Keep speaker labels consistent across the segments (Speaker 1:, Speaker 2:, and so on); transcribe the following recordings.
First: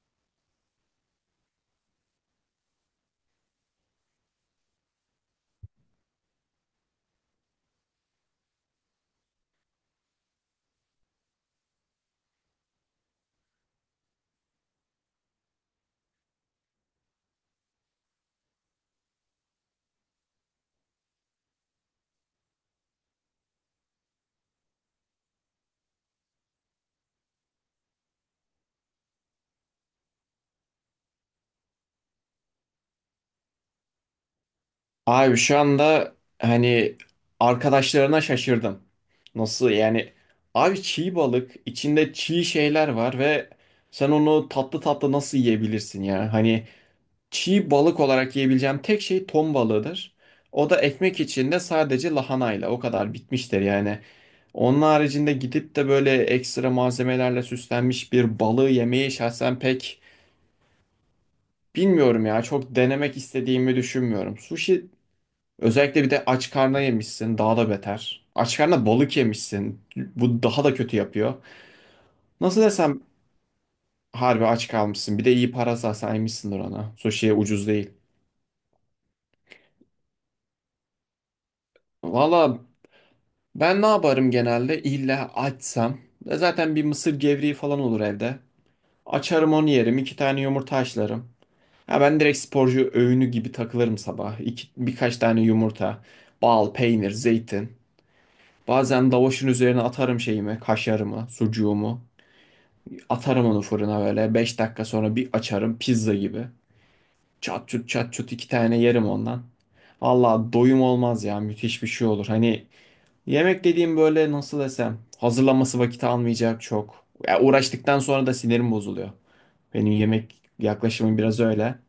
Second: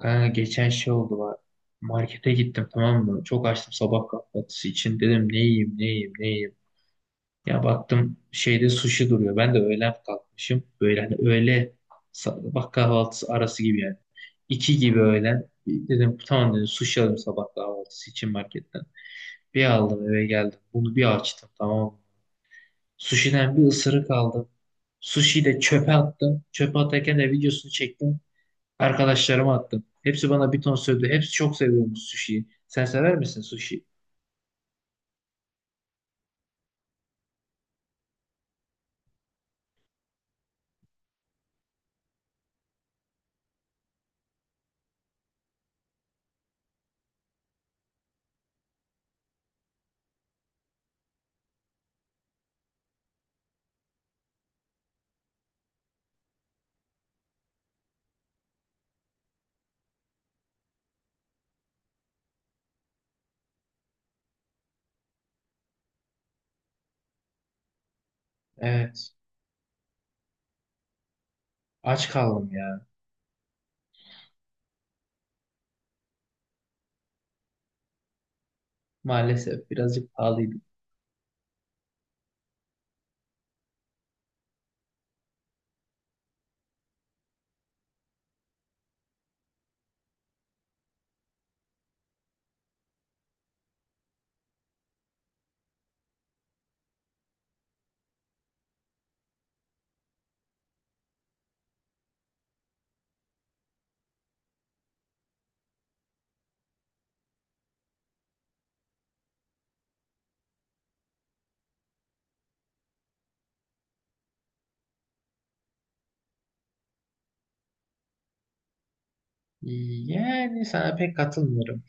Speaker 1: Kanka geçen şey oldu var. Markete gittim, tamam mı? Çok açtım sabah kahvaltısı için. Dedim ne yiyeyim, ne yiyeyim, ne yiyeyim. Ya baktım şeyde sushi duruyor. Ben de öğlen kalkmışım. Böyle hani öğle sabah kahvaltısı arası gibi yani. İki gibi öğlen. Dedim tamam, dedim sushi alayım sabah kahvaltısı için marketten. Bir aldım, eve geldim. Bunu bir açtım, tamam mı? Sushi'den bir ısırık aldım. Sushi'yi de çöpe attım. Çöpe atarken de videosunu çektim. Arkadaşlarıma attım. Hepsi bana bir ton söyledi. Hepsi çok seviyormuş sushi'yi. Sen sever misin sushi?
Speaker 2: Abi şu anda arkadaşlarına şaşırdım. Nasıl yani? Abi çiğ balık, içinde çiğ şeyler var ve sen onu tatlı tatlı nasıl yiyebilirsin ya? Hani çiğ balık olarak yiyebileceğim tek şey ton balığıdır. O da ekmek içinde sadece lahanayla o kadar bitmiştir yani. Onun haricinde gidip de böyle ekstra malzemelerle süslenmiş bir balığı yemeyi şahsen pek bilmiyorum ya. Çok denemek istediğimi düşünmüyorum. Sushi özellikle bir de aç karna yemişsin, daha da beter. Aç karna
Speaker 1: Evet.
Speaker 2: balık yemişsin. Bu daha da kötü yapıyor.
Speaker 1: Aç kaldım
Speaker 2: Nasıl
Speaker 1: ya.
Speaker 2: desem harbi aç kalmışsın. Bir de iyi para saymışsındır ona. Sushi'ye ucuz değil.
Speaker 1: Maalesef birazcık pahalıydı.
Speaker 2: Valla ben ne yaparım genelde? İlla açsam. E zaten bir mısır gevreği falan olur evde. Açarım onu yerim. İki tane yumurta haşlarım. Ha ben direkt sporcu öğünü gibi takılırım sabah. İki, birkaç tane yumurta, bal, peynir, zeytin. Bazen lavaşın üzerine atarım şeyimi, kaşarımı, sucuğumu. Atarım onu fırına böyle. Beş dakika sonra bir açarım pizza gibi. Çat çut çat çut iki tane yerim ondan. Valla doyum olmaz ya, müthiş bir şey olur. Hani yemek dediğim böyle nasıl desem hazırlanması vakit almayacak çok. Ya uğraştıktan sonra da sinirim bozuluyor. Benim yemek
Speaker 1: Yani sana pek
Speaker 2: yaklaşımım biraz öyle.
Speaker 1: katılmıyorum.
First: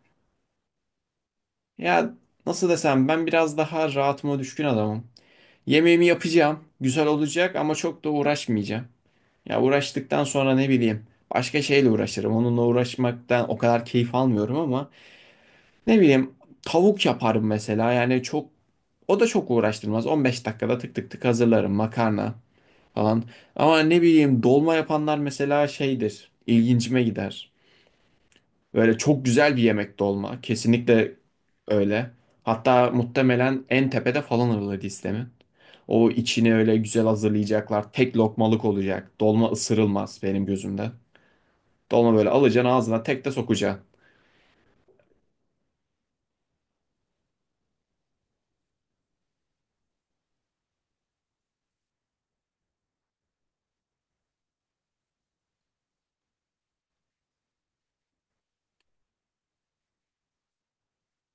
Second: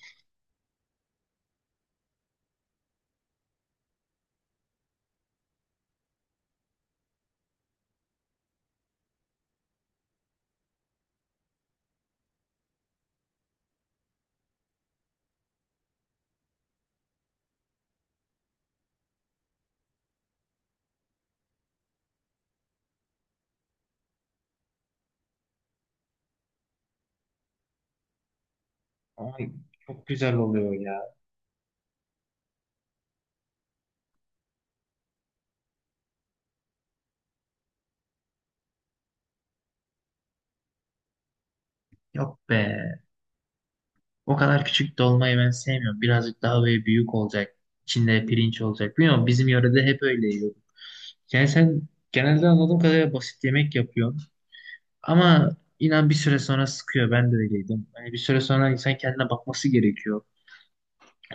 Speaker 2: Ya nasıl desem ben biraz daha rahatıma düşkün adamım. Yemeğimi yapacağım. Güzel olacak ama çok da uğraşmayacağım. Ya uğraştıktan sonra ne bileyim başka şeyle uğraşırım. Onunla uğraşmaktan o kadar keyif almıyorum ama ne bileyim tavuk yaparım mesela. Yani çok o da çok uğraştırmaz. 15 dakikada tık tık tık hazırlarım makarna falan. Ama ne bileyim dolma yapanlar mesela şeydir. İlgincime gider. Böyle çok
Speaker 1: Ama
Speaker 2: güzel bir yemek
Speaker 1: çok güzel
Speaker 2: dolma.
Speaker 1: oluyor ya.
Speaker 2: Kesinlikle öyle. Hatta muhtemelen en tepede falan alır listemin. O içini öyle güzel hazırlayacaklar. Tek lokmalık olacak. Dolma ısırılmaz benim gözümde. Dolma böyle
Speaker 1: Yok
Speaker 2: alacaksın
Speaker 1: be.
Speaker 2: ağzına tek de sokacaksın.
Speaker 1: O kadar küçük dolmayı ben sevmiyorum. Birazcık daha böyle büyük olacak. İçinde pirinç olacak. Bilmiyorum, bizim yörede hep öyle yiyorduk. Yani sen genelde anladığım kadarıyla basit yemek yapıyorsun. Ama inan bir süre sonra sıkıyor. Ben de öyleydim. Hani bir süre sonra insan kendine bakması gerekiyor.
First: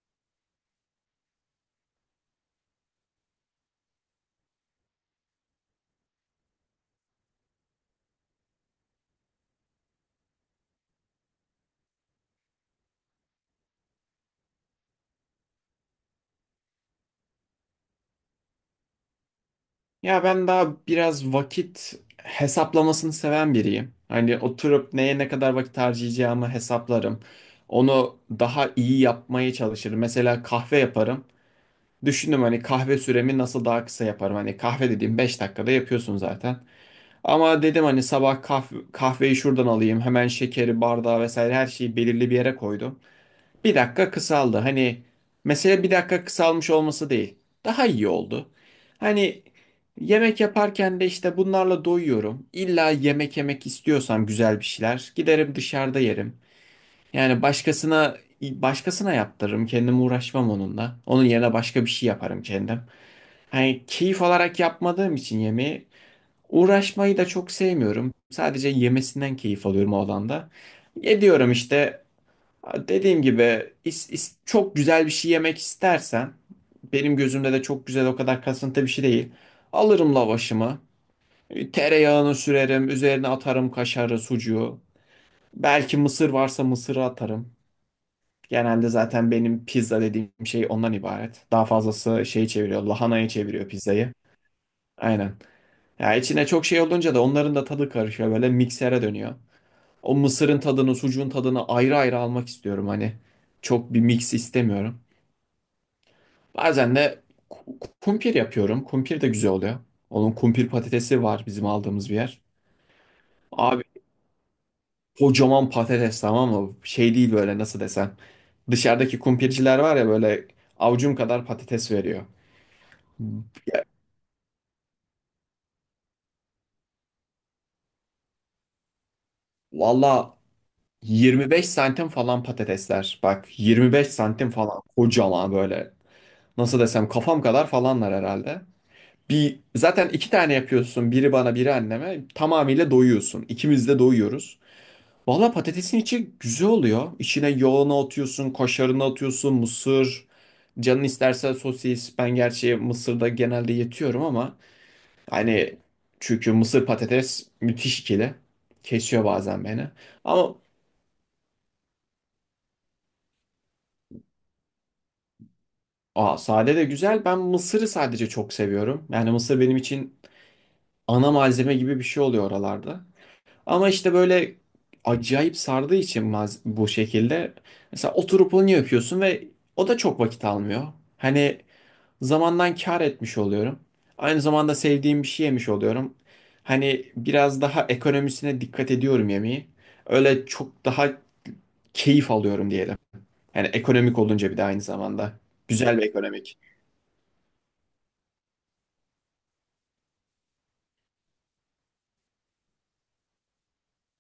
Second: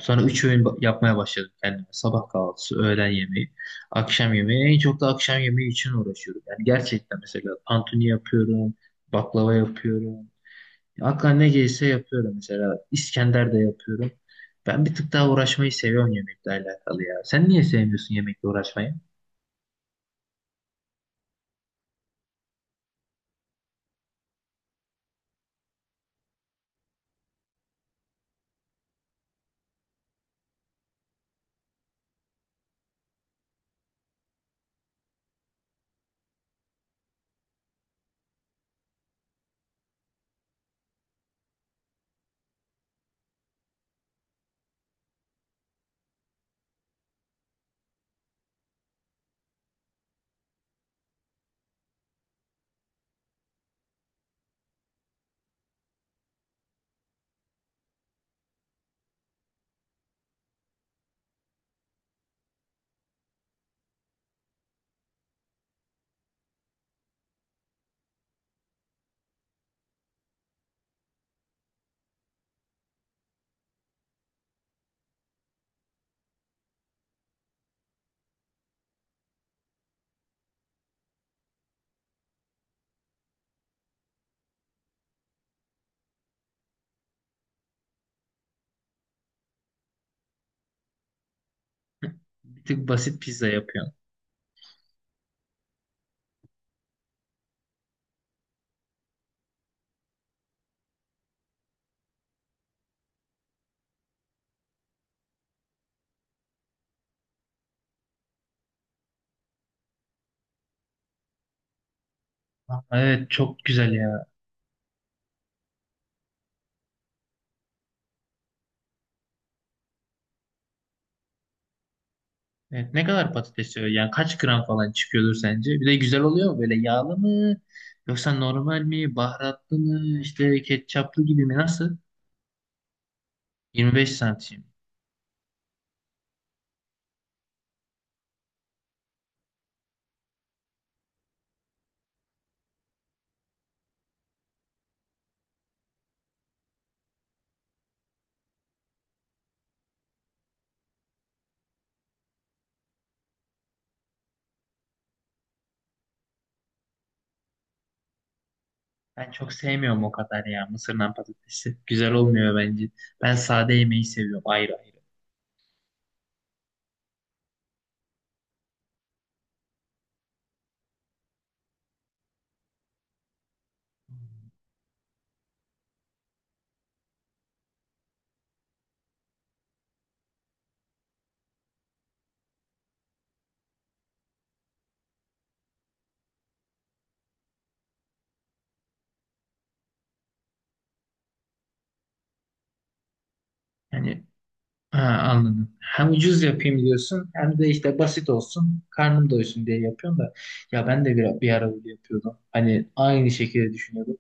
Speaker 1: Sonra üç öğün yapmaya başladım kendime. Sabah kahvaltısı, öğlen yemeği, akşam yemeği. En çok da akşam yemeği için uğraşıyorum. Yani gerçekten mesela tantuni yapıyorum, baklava yapıyorum. Aklıma ne gelirse yapıyorum mesela. İskender de yapıyorum. Ben bir tık daha uğraşmayı seviyorum yemekle alakalı ya. Sen niye sevmiyorsun yemekle uğraşmayı?
Speaker 2: Ya ben daha biraz vakit hesaplamasını seven biriyim. Hani oturup neye ne kadar vakit harcayacağımı hesaplarım. Onu daha iyi yapmaya çalışırım. Mesela kahve yaparım. Düşündüm hani kahve süremi nasıl daha kısa yaparım. Hani kahve dediğim 5 dakikada yapıyorsun zaten. Ama dedim hani sabah kahve, kahveyi şuradan alayım. Hemen şekeri, bardağı vesaire her şeyi belirli bir yere koydum. Bir dakika kısaldı. Hani mesele bir dakika kısalmış olması değil. Daha iyi oldu. Hani yemek yaparken de işte bunlarla doyuyorum. İlla yemek yemek istiyorsam güzel bir şeyler giderim dışarıda yerim. Yani başkasına yaptırırım. Kendim uğraşmam onunla. Onun yerine başka bir şey yaparım kendim. Hani keyif alarak yapmadığım için yemeği uğraşmayı da çok sevmiyorum. Sadece yemesinden keyif alıyorum o alanda. Ediyorum işte. Dediğim gibi çok güzel bir şey yemek istersen benim gözümde de çok güzel o kadar kasıntı bir şey değil. Alırım lavaşımı. Tereyağını sürerim. Üzerine atarım kaşarı, sucuğu. Belki mısır varsa mısırı atarım. Genelde zaten benim pizza dediğim şey ondan ibaret. Daha fazlası şeyi
Speaker 1: Bir
Speaker 2: çeviriyor.
Speaker 1: tık basit
Speaker 2: Lahanayı
Speaker 1: pizza
Speaker 2: çeviriyor
Speaker 1: yapıyorsun.
Speaker 2: pizzayı. Aynen. Ya içine çok şey olunca da onların da tadı karışıyor. Böyle miksere dönüyor. O mısırın tadını, sucuğun tadını ayrı ayrı almak istiyorum hani. Çok bir mix istemiyorum. Bazen de kumpir yapıyorum. Kumpir de güzel oluyor. Onun kumpir patatesi var bizim aldığımız bir yer.
Speaker 1: Aa, evet, çok
Speaker 2: Abi
Speaker 1: güzel ya.
Speaker 2: kocaman patates tamam mı? Şey değil böyle nasıl desem. Dışarıdaki kumpirciler var ya böyle avucum kadar patates veriyor.
Speaker 1: Evet, ne kadar patates
Speaker 2: Ya,
Speaker 1: yiyor? Yani kaç gram falan çıkıyordur sence? Bir de güzel oluyor mu? Böyle yağlı mı? Yoksa normal mi? Baharatlı mı?
Speaker 2: valla
Speaker 1: İşte ketçaplı gibi mi?
Speaker 2: 25
Speaker 1: Nasıl?
Speaker 2: santim falan patatesler. Bak 25
Speaker 1: 25
Speaker 2: santim
Speaker 1: santim.
Speaker 2: falan kocaman böyle. Nasıl desem kafam kadar falanlar herhalde. Bir zaten iki tane yapıyorsun. Biri bana biri anneme. Tamamıyla doyuyorsun. İkimiz de doyuyoruz. Valla patatesin içi güzel oluyor. İçine yoğunu atıyorsun, kaşarını atıyorsun, mısır. Canın isterse sosis. Ben gerçi mısırda genelde yetiyorum ama hani çünkü mısır patates müthiş ikili. Kesiyor
Speaker 1: Ben çok
Speaker 2: bazen beni.
Speaker 1: sevmiyorum o kadar
Speaker 2: Ama
Speaker 1: ya mısırdan patatesi. Güzel olmuyor bence. Ben sade yemeği seviyorum ayrı ayrı.
Speaker 2: aa, sade de güzel. Ben mısırı sadece çok seviyorum. Yani mısır benim için ana malzeme gibi bir şey oluyor oralarda. Ama işte böyle acayip sardığı için bu şekilde. Mesela oturup onu yapıyorsun ve o da çok vakit almıyor. Hani zamandan kâr etmiş oluyorum. Aynı zamanda sevdiğim bir şey yemiş oluyorum. Hani biraz daha ekonomisine dikkat ediyorum yemeği. Öyle çok daha keyif alıyorum diyelim. Yani ekonomik
Speaker 1: Yani
Speaker 2: olunca bir de aynı
Speaker 1: ha,
Speaker 2: zamanda.
Speaker 1: anladım.
Speaker 2: Güzel ve
Speaker 1: Hem ucuz
Speaker 2: ekonomik.
Speaker 1: yapayım diyorsun, hem de işte basit olsun. Karnım doysun diye yapıyorsun da. Ya ben de bir ara öyle yapıyordum. Hani aynı şekilde düşünüyordum.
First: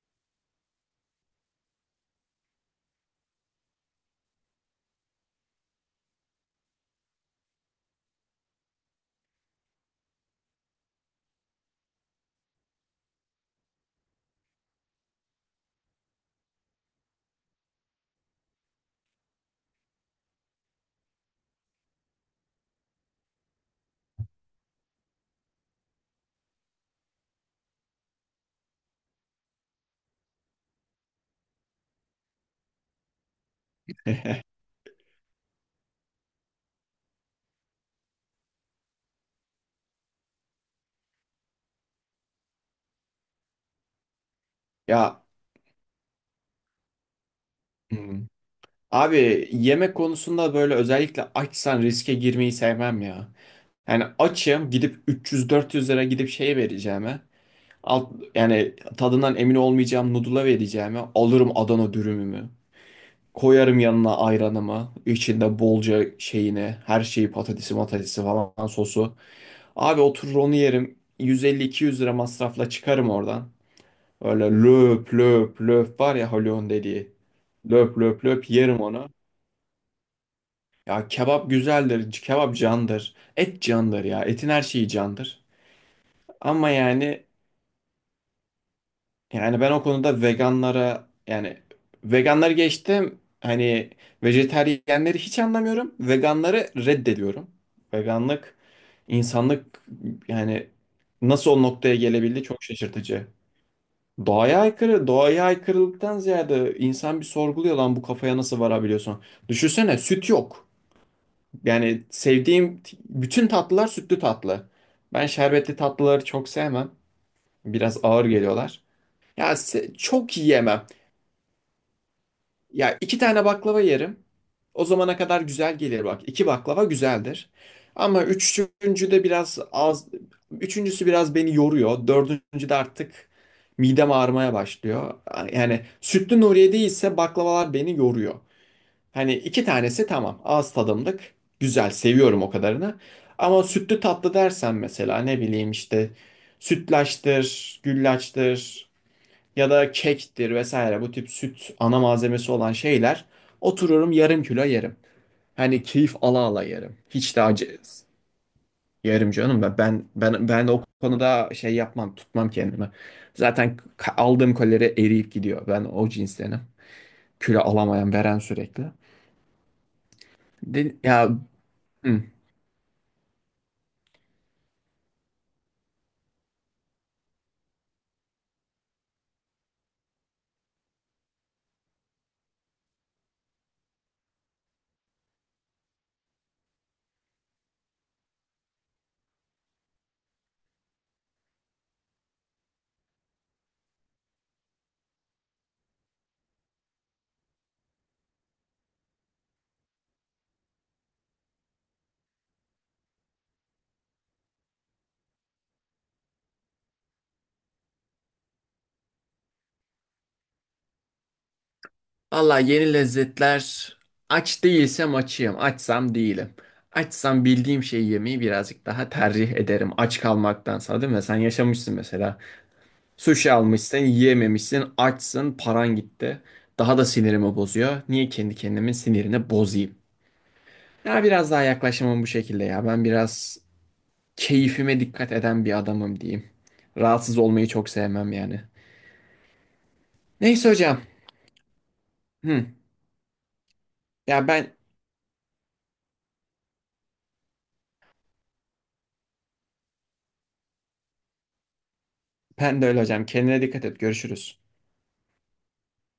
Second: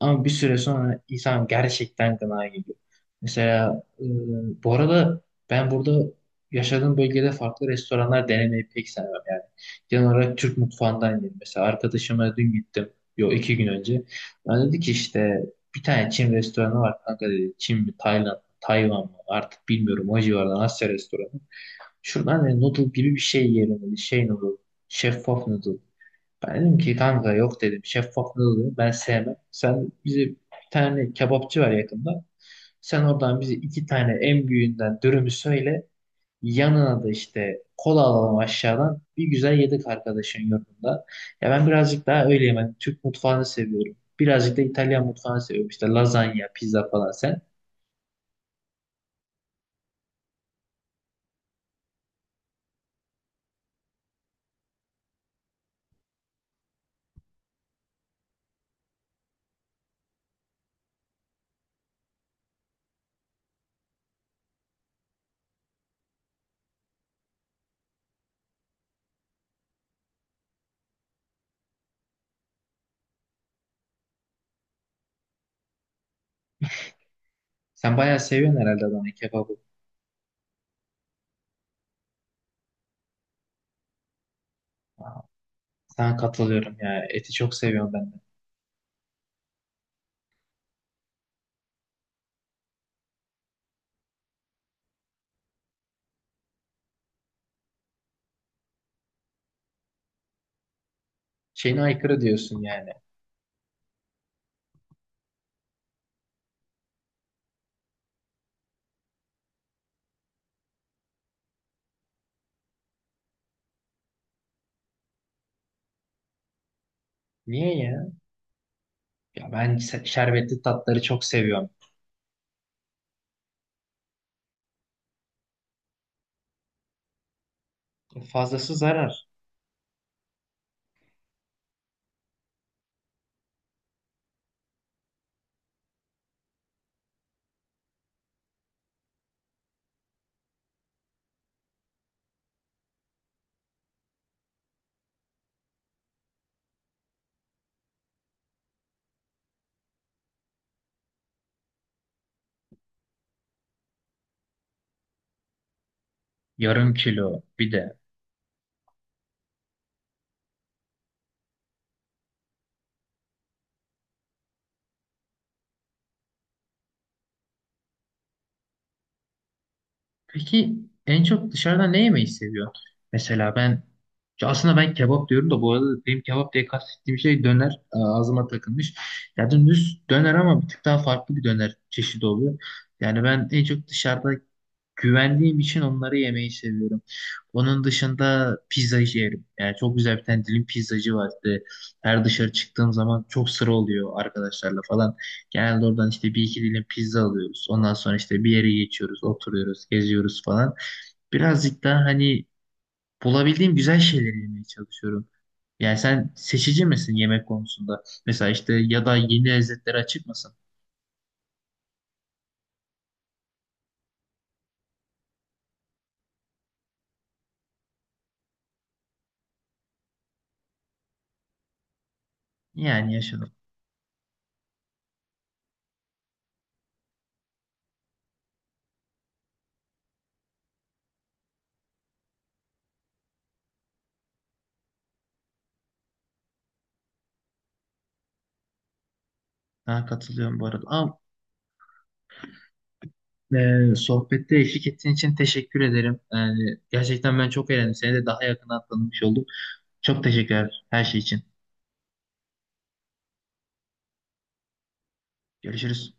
Speaker 1: Ama bir süre sonra insan gerçekten gına geliyor. Mesela bu arada ben burada yaşadığım bölgede farklı restoranlar denemeyi pek sevmem yani. Genel olarak Türk mutfağından yedim. Mesela arkadaşıma dün gittim. Yo, iki gün önce. Ben dedi ki işte bir tane Çin restoranı var kanka dedi. Çin mi, Tayland, Tayvan mı artık bilmiyorum, o civardan Asya restoranı. Şuradan dedi, noodle gibi bir şey yiyelim dedi. Şey noodle. Şeffaf noodle. Ben dedim ki kanka yok, dedim şeffaflığı oluyor ben sevmem. Sen bize bir tane kebapçı var yakında. Sen oradan bize iki tane en büyüğünden dürümü söyle. Yanına da işte kola alalım aşağıdan. Bir güzel yedik arkadaşın yurdunda. Ya ben birazcık daha öyleyim. Ben Türk mutfağını seviyorum. Birazcık da İtalyan
Speaker 2: Ya
Speaker 1: mutfağını seviyorum. İşte lazanya, pizza falan sen.
Speaker 2: hmm. abi yemek konusunda böyle özellikle açsan riske girmeyi sevmem ya. Yani açım gidip 300-400 lira gidip şeye vereceğime yani tadından emin olmayacağım noodle'a vereceğime alırım Adana dürümümü. Koyarım yanına ayranımı. İçinde bolca şeyini. Her şeyi patatesi matatesi falan sosu. Abi oturur onu yerim. 150-200 lira masrafla çıkarım oradan. Öyle löp löp löp var ya Haluk'un dediği.
Speaker 1: Sen
Speaker 2: Löp
Speaker 1: bayağı
Speaker 2: löp löp
Speaker 1: seviyorsun
Speaker 2: yerim
Speaker 1: herhalde
Speaker 2: onu.
Speaker 1: Adana kebabı.
Speaker 2: Ya kebap güzeldir. Kebap candır. Et candır ya. Etin her şeyi
Speaker 1: Aa,
Speaker 2: candır.
Speaker 1: sana
Speaker 2: Ama
Speaker 1: katılıyorum ya.
Speaker 2: yani
Speaker 1: Eti çok seviyorum ben de.
Speaker 2: yani ben o konuda veganlara yani veganları geçtim hani vejetaryenleri hiç anlamıyorum. Veganları reddediyorum. Veganlık insanlık yani nasıl o
Speaker 1: Şeyine
Speaker 2: noktaya
Speaker 1: aykırı
Speaker 2: gelebildi
Speaker 1: diyorsun
Speaker 2: çok
Speaker 1: yani.
Speaker 2: şaşırtıcı. Doğaya aykırı, doğaya aykırılıktan ziyade insan bir sorguluyor lan bu kafaya nasıl varabiliyorsun? Düşünsene süt yok. Yani sevdiğim bütün tatlılar sütlü tatlı. Ben şerbetli tatlıları çok sevmem. Biraz
Speaker 1: Niye?
Speaker 2: ağır geliyorlar.
Speaker 1: Ya
Speaker 2: Ya
Speaker 1: ben
Speaker 2: çok
Speaker 1: şerbetli
Speaker 2: yiyemem.
Speaker 1: tatları çok seviyorum.
Speaker 2: Ya iki tane baklava yerim. O zamana kadar güzel gelir bak. İki baklava güzeldir. Ama
Speaker 1: Fazlası
Speaker 2: üçüncü de
Speaker 1: zarar.
Speaker 2: biraz az. Üçüncüsü biraz beni yoruyor. Dördüncü de artık midem ağrımaya başlıyor. Yani sütlü Nuriye değilse baklavalar beni yoruyor. Hani iki tanesi tamam. Ağız tadımlık. Güzel. Seviyorum o kadarını. Ama sütlü tatlı dersen mesela ne bileyim işte sütlaçtır, güllaçtır ya da kektir vesaire bu tip süt ana malzemesi olan şeyler otururum yarım kilo yerim. Hani keyif ala ala
Speaker 1: Yarım
Speaker 2: yerim. Hiç
Speaker 1: kilo
Speaker 2: de
Speaker 1: bir
Speaker 2: acı
Speaker 1: de.
Speaker 2: yerim canım ben o konuda şey yapmam tutmam kendimi. Zaten aldığım kalori eriyip gidiyor. Ben o cinstenim. Kilo alamayan veren sürekli.
Speaker 1: Peki en
Speaker 2: Ya
Speaker 1: çok dışarıda ne
Speaker 2: hı.
Speaker 1: yemeyi seviyorsun? Mesela ben ya aslında ben kebap diyorum da bu arada benim kebap diye kastettiğim şey döner, ağzıma takılmış. Ya düz döner, ama bir tık daha farklı bir döner çeşidi oluyor. Yani ben en çok dışarıda güvendiğim için onları yemeyi seviyorum. Onun dışında pizzacı yerim. Yani çok güzel bir tane dilim pizzacı vardı. Her dışarı çıktığım zaman çok sıra oluyor arkadaşlarla falan. Genelde oradan işte bir iki dilim pizza alıyoruz. Ondan sonra işte bir yere geçiyoruz, oturuyoruz, geziyoruz falan. Birazcık daha hani bulabildiğim güzel şeyleri yemeye çalışıyorum. Yani sen seçici misin yemek konusunda? Mesela işte ya da yeni lezzetlere açık mısın?
Speaker 2: Vallahi yeni lezzetler aç değilsem açayım, açsam değilim. Açsam bildiğim şeyi yemeyi birazcık daha tercih ederim. Aç kalmaktansa değil mi? Sen yaşamışsın mesela.
Speaker 1: Yani yaşadım.
Speaker 2: Sushi almışsın, yiyememişsin, açsın, paran gitti. Daha da sinirimi bozuyor. Niye kendi kendimin sinirini bozayım? Ya biraz daha yaklaşımım bu şekilde ya. Ben biraz keyfime dikkat eden bir adamım diyeyim. Rahatsız olmayı çok sevmem yani.
Speaker 1: Daha katılıyorum bu
Speaker 2: Neyse
Speaker 1: arada.
Speaker 2: hocam.
Speaker 1: Ama
Speaker 2: Hı. Ya
Speaker 1: sohbette
Speaker 2: ben
Speaker 1: eşlik ettiğin için teşekkür ederim. Yani gerçekten ben çok eğlendim. Seni de daha yakından tanımış oldum. Çok teşekkürler her şey için.
Speaker 2: Ben de öyle hocam. Kendine dikkat et. Görüşürüz.
Speaker 1: Görüşürüz.